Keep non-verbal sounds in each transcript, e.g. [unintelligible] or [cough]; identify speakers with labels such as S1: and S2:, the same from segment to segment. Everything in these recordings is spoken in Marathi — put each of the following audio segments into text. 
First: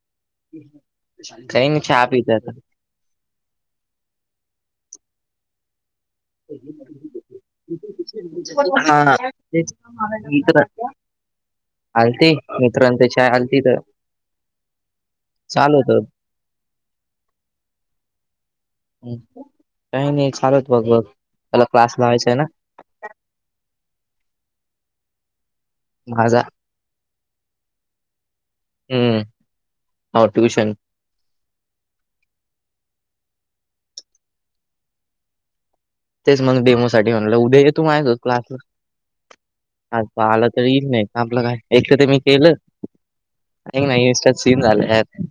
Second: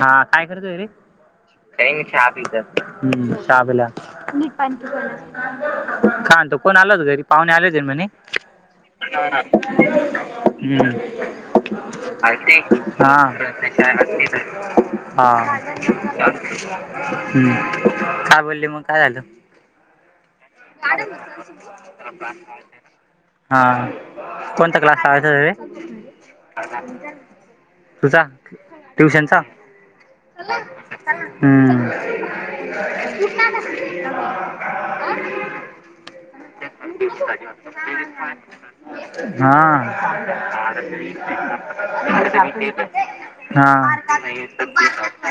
S1: हा काय करतोय रे. काही नाही चहा पितोय. हम्म चहा पिला.
S2: [inaudible]
S1: खातर कोण आलं होतं घरी पाहुणे आलेत म्हणे. [inaudible] [inaudible]
S2: हा तेच मित्र आलते मित्रांचे चहा आलती तर
S1: हा हम्
S2: चालू होत
S1: काय बोलली मग. [inaudible] काय झालं.
S2: काही नाही चालूत बघ बघ त्याला क्लास लावायचा आहे ना
S1: हा कोणता क्लास लावायचा रे?
S2: माझा
S1: तुझ
S2: हम्म
S1: ट्यूशनचा.
S2: हो ट्युशन
S1: [inaudible] हम्म.
S2: तेच मग डेमो साठी म्हणलं उद्या ये
S1: हा.
S2: तू माझ्यासोबत क्लासला आला तर येईल नाही
S1: [inaudible]
S2: आपलं काय एकं ते मी
S1: सावण्यात
S2: केलं. एक नाही सीन झालेत.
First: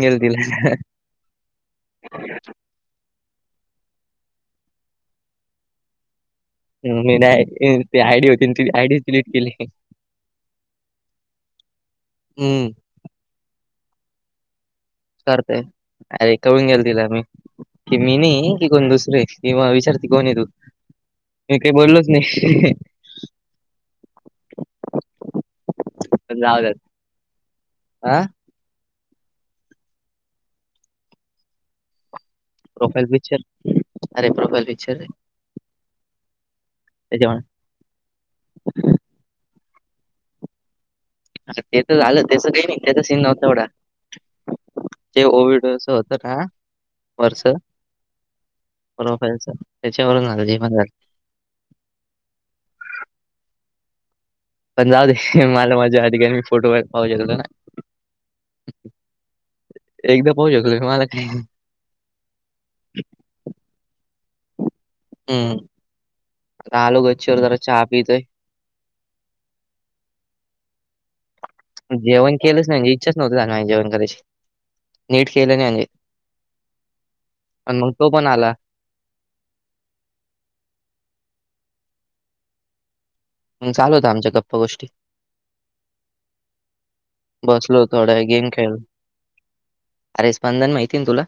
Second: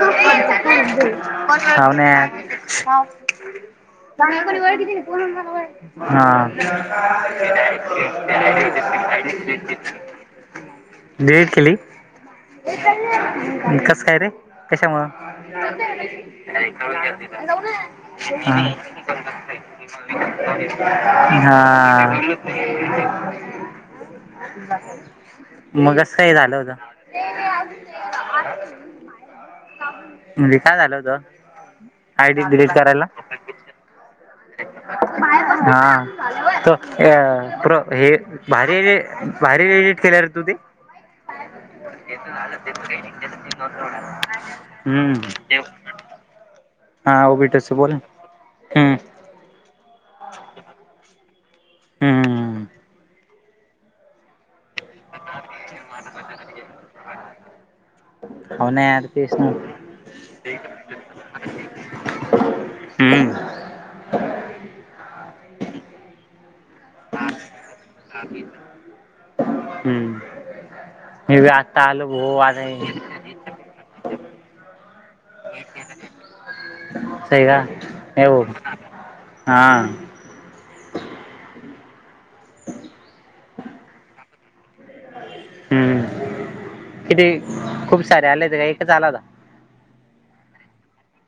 S2: गेलं तिला
S1: [inaudible] [unintelligible]
S2: मी डाय
S1: [inaudible]
S2: ती आयडी होती ती आयडीच डिलीट केली
S1: हा. डिलीट केली
S2: हम्म
S1: कसं काय रे कशामुळं.
S2: करतय अरे
S1: [inaudible]
S2: कळून गेल तिला मी की मी नाही की कोण दुसरे किंवा विचारते कोण आहे तू मी
S1: हा.
S2: काही बोललोच नाही
S1: [inaudible]
S2: [unintelligible]
S1: [unintelligible] मग असं काय
S2: पण
S1: झालं
S2: जाऊ द्यात
S1: होतं.
S2: हा
S1: म्हणजे काय झालं होतं. आयडी डिलीट करायला
S2: प्रोफाईल पिक्चर अरे प्रोफाईल पिक्चर रे
S1: हा.
S2: त्याच्यामुळे
S1: प्रो हे भारी भारी इडीट केल रं तु ते.
S2: अरं तेच झालं त्याचं काही नाही त्याचा सीन नव्हता एवढा. ते
S1: हम्म
S2: ओविडोच होतं ना
S1: हा
S2: वरच
S1: ओबीटच बोला हम्म
S2: प्रोफाइलच त्याच्यावरून जे पण घडलं.
S1: हम्म.
S2: पण जाऊ दे मला माझ्या अधी मी फोटो काढु पाहू शकतो ना
S1: होना यार तेच ना.
S2: एकदा पाहू शकलो मी मला काय
S1: हम्म.
S2: हम्म. आता आलो गच्चीवर जरा चहा पीतोय.
S1: हम्म मी बी आता आलो
S2: जेवण
S1: भाऊ
S2: केलंच नाही. इच्छाच नव्हती जेवण करायची. नीट केलं नाही.
S1: सही का
S2: आणि मग तो पण
S1: नाही भाऊ
S2: आला
S1: हा.
S2: मग चालू होत्या आमच्या गप्प गोष्टी.
S1: हम्म किती
S2: बसलो
S1: खूप
S2: थोडं
S1: सारे आले
S2: गेम
S1: ते का
S2: खेळलो
S1: एकच आला होता.
S2: अरे स्पंदन माहिती आहे ना तुला.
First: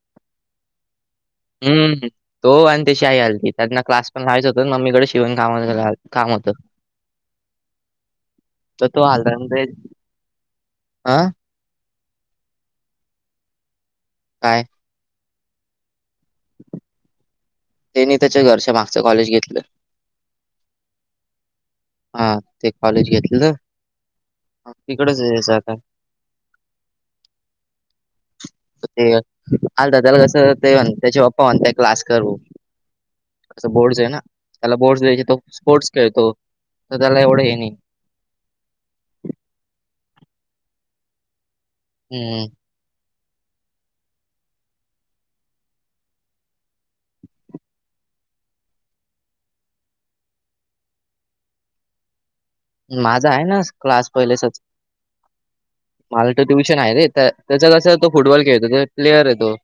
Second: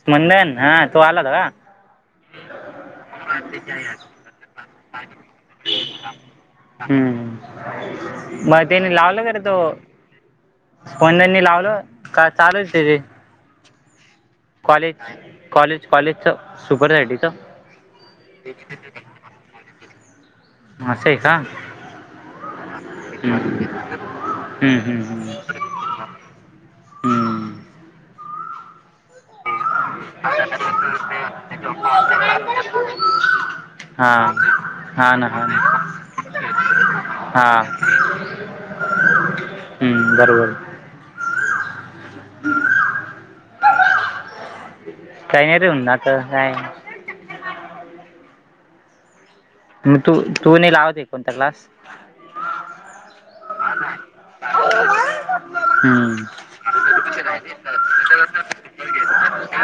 S1: स्पंदन हा तो आला होता का
S2: हम्म. तो आणि त्याची आई आलती. त्यांना क्लास माहीत होतं. ममी कडं शिवन काम काम होतं.
S1: हम्म म
S2: तर
S1: त्यांनी
S2: तो
S1: लावलं
S2: आलता
S1: का रे
S2: आणि
S1: तो
S2: ते हां?
S1: स्पंदननी लावलं का चालूच आहे ते.
S2: काय?
S1: कॉलेज कॉलेज कॉलेजचं सुपर आयडीचं.
S2: त्यांनी त्याच्या घरच्या मागचं कॉलेज घेतलं.
S1: असय का.
S2: हां. ते कॉलेज घेतलं. मग
S1: हम्म.
S2: तिकडंच आहे त्याचं आता.
S1: [unintelligible]
S2: आल ददाला
S1: हा
S2: कस ते त्याचे पप्पा म्हणताय क्लास कर. अस बोर्डस आहे ना त्याला बोर्डस
S1: हा
S2: द्यायचे
S1: ना
S2: तो
S1: हा ना
S2: स्पोर्ट्स खेळतो. तर त्याला एवढं
S1: हा
S2: हे नाही.
S1: हम्म बरोबर.
S2: हम्म.
S1: काही नाही रे होन ना तर काय? मग तू तू नाही लावते कोणता क्लास?
S2: माझा आहे ना क्लास पहिलेसच.
S1: हम्म
S2: मला तो ट्युशन आहे रे त्याचा कसं तो फुटबॉल खेळतो प्लेयर आहे तो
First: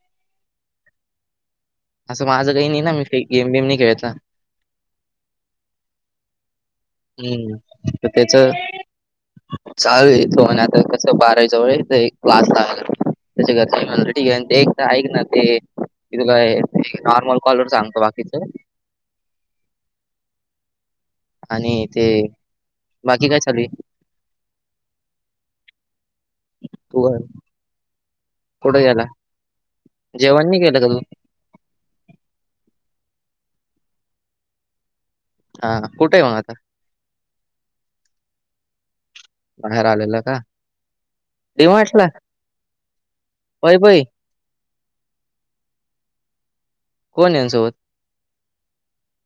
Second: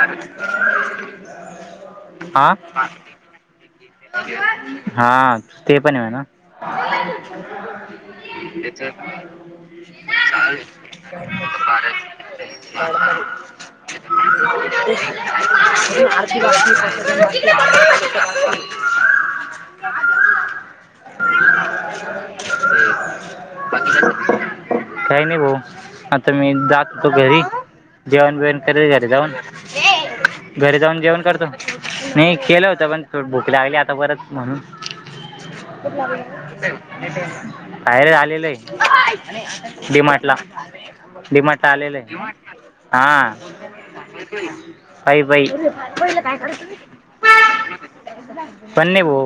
S2: असं माझं
S1: हा
S2: काही नाही ना मी का गेम बेम
S1: हा ते पण आहे म्हणा.
S2: हम्म तर त्याचं
S1: ते तर.
S2: चालू आहे तो आणि
S1: आवास
S2: आता कसं बारावी जवळ आहे तर एक क्लास लावायला त्याच्या घरच्यांनी म्हणलं ठीक आहे आणि ते एक तर ऐक ना ते मी तुला नॉर्मल
S1: [unintelligible]
S2: कॉलवर सांगतो बाकीचं. आणि ते बाकी काय चालली
S1: काही नाही भाऊ आता मी जात
S2: तू
S1: होतो घरी जेवण बेवण
S2: कुठं
S1: करते
S2: गेला
S1: घरी जाऊन
S2: जेवण नाही केलं
S1: घरी
S2: का तू
S1: जाऊन जेवण करतो. नाही केलं होत पण थोडी भूक लागली आता परत म्हणून.
S2: हा कुठे आहे मग आता
S1: [unintelligible] तयर आलेलं आहे
S2: बाहेर आलेला
S1: डीमार्ट ला.
S2: का
S1: डीमार्ट ला आलेले
S2: डीमार्टला
S1: आहे हा.
S2: पै पै
S1: बाई बाई.
S2: कोण यां सोबत
S1: पण नाही हो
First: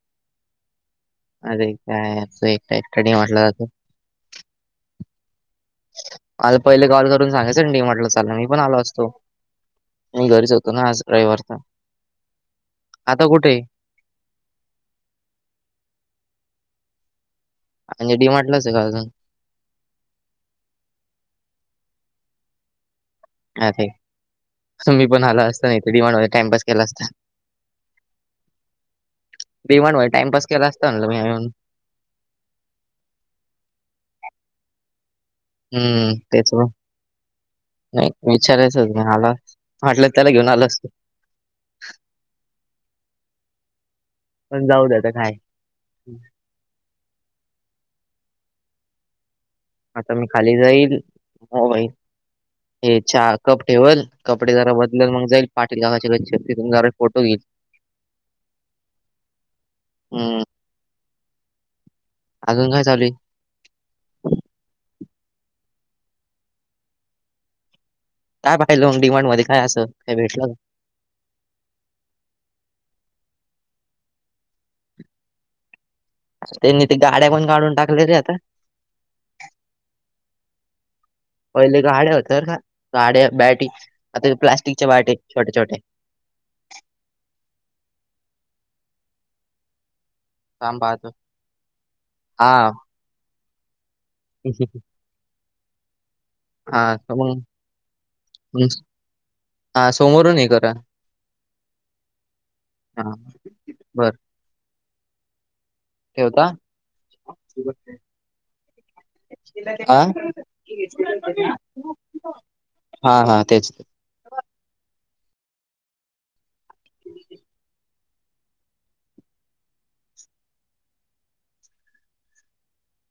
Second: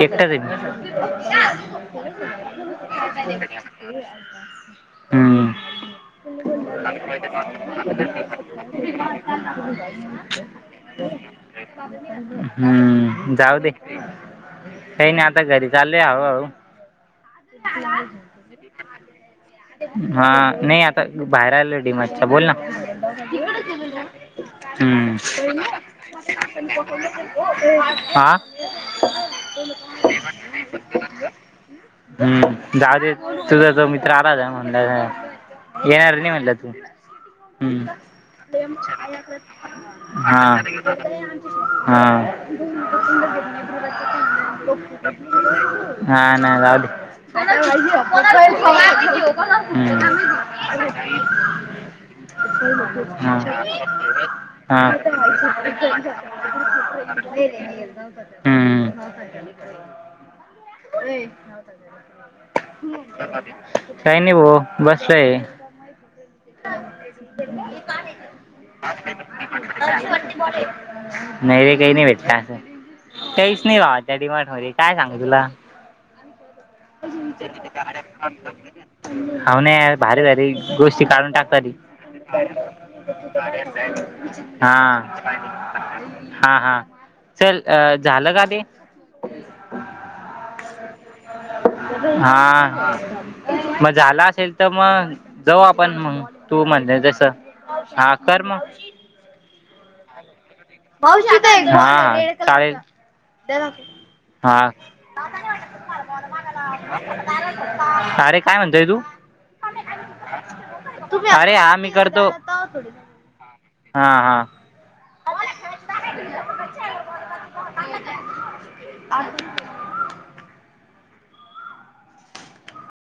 S1: एकटाच आहे.
S2: अरे काय अस एक्टडी
S1: मी
S2: म्हटलं जातं.
S1: हम्म.
S2: ह. मला पहिले कॉल करून सांगाचं म्हटलं ला मी पण आलो असतो मी घरीच होतो ना आज रविवार.
S1: [unintelligible] हम्म जाऊ
S2: आहे?
S1: दे काही नाही आता घरी चालले हा-
S2: आणि डीमार्टलाच आहे का अजून.
S1: हा नाही आता बाहेर आलं डीमार्ट बोल ना
S2: अरे मी
S1: हम्म
S2: पण आला असता नाही तर डिमांड मध्ये टाइमपास केला असता
S1: आ
S2: डिमांड मध्ये टाइमपास केला असता म्हणलं मी येऊन
S1: [unintelligible] हम्म जाऊ तुझा तो मित्र आला म्हण.
S2: हम्म
S1: येणार नाही
S2: तेच
S1: म्हणला तू
S2: मग
S1: हम्म
S2: नाही विचारायचंच नाही आला म्हटलं त्याला घेऊन
S1: हा
S2: आलो असतो
S1: हा
S2: पण जाऊ दे आता काय
S1: ह. [unintelligible] हो का ना.
S2: आता मी खाली जाईल मोईल. हे हा कप ठेवाल कपडे जरा
S1: हा
S2: बदलेल मग जाईल पाटीलकाचेचछ तिथून जरा फोटो घेईल.
S1: हम्.
S2: हम्म अजून काय चालू आहे?
S1: अ काही नाही भाउ बसलोय.
S2: काय पाय लो डिमांड मध्ये काय असं काय भेटलं.
S1: नाहीैरे काही नाही भेटला असं त्याहीच नाही बा त्या डिमार्ट मध्ये काय सांग तुला
S2: त्यांनी ते गाड्या पण काढून टाकलेली आता.
S1: अवन भारी भारी गोष्टी काढून टाक
S2: पहिले गाड्या होत्या
S1: [unintelligible]
S2: बरं का गाड्या बॅटी आता
S1: हा
S2: प्लास्टिकच्या बॅटी छोट्या छोट्या
S1: [unintelligible] हा हा. चल अ झालं का ते?
S2: काम पाहतो
S1: [unintelligible] हा. मग झाला असेल तर मग जाऊ आपण मग. तू
S2: हा
S1: म्हणलं
S2: तर
S1: जस.
S2: मग
S1: हा कर मग.
S2: हा समोरून हे करूया.
S1: हा चालेल.
S2: हा बर
S1: हा
S2: ठेवतो हा.
S1: अरे काय म्हण
S2: [unintelligible] आ
S1: अरे हा मी
S2: [unintelligible] हा हा तेच.
S1: हां हा. [unintelligible] अ [unintelligible]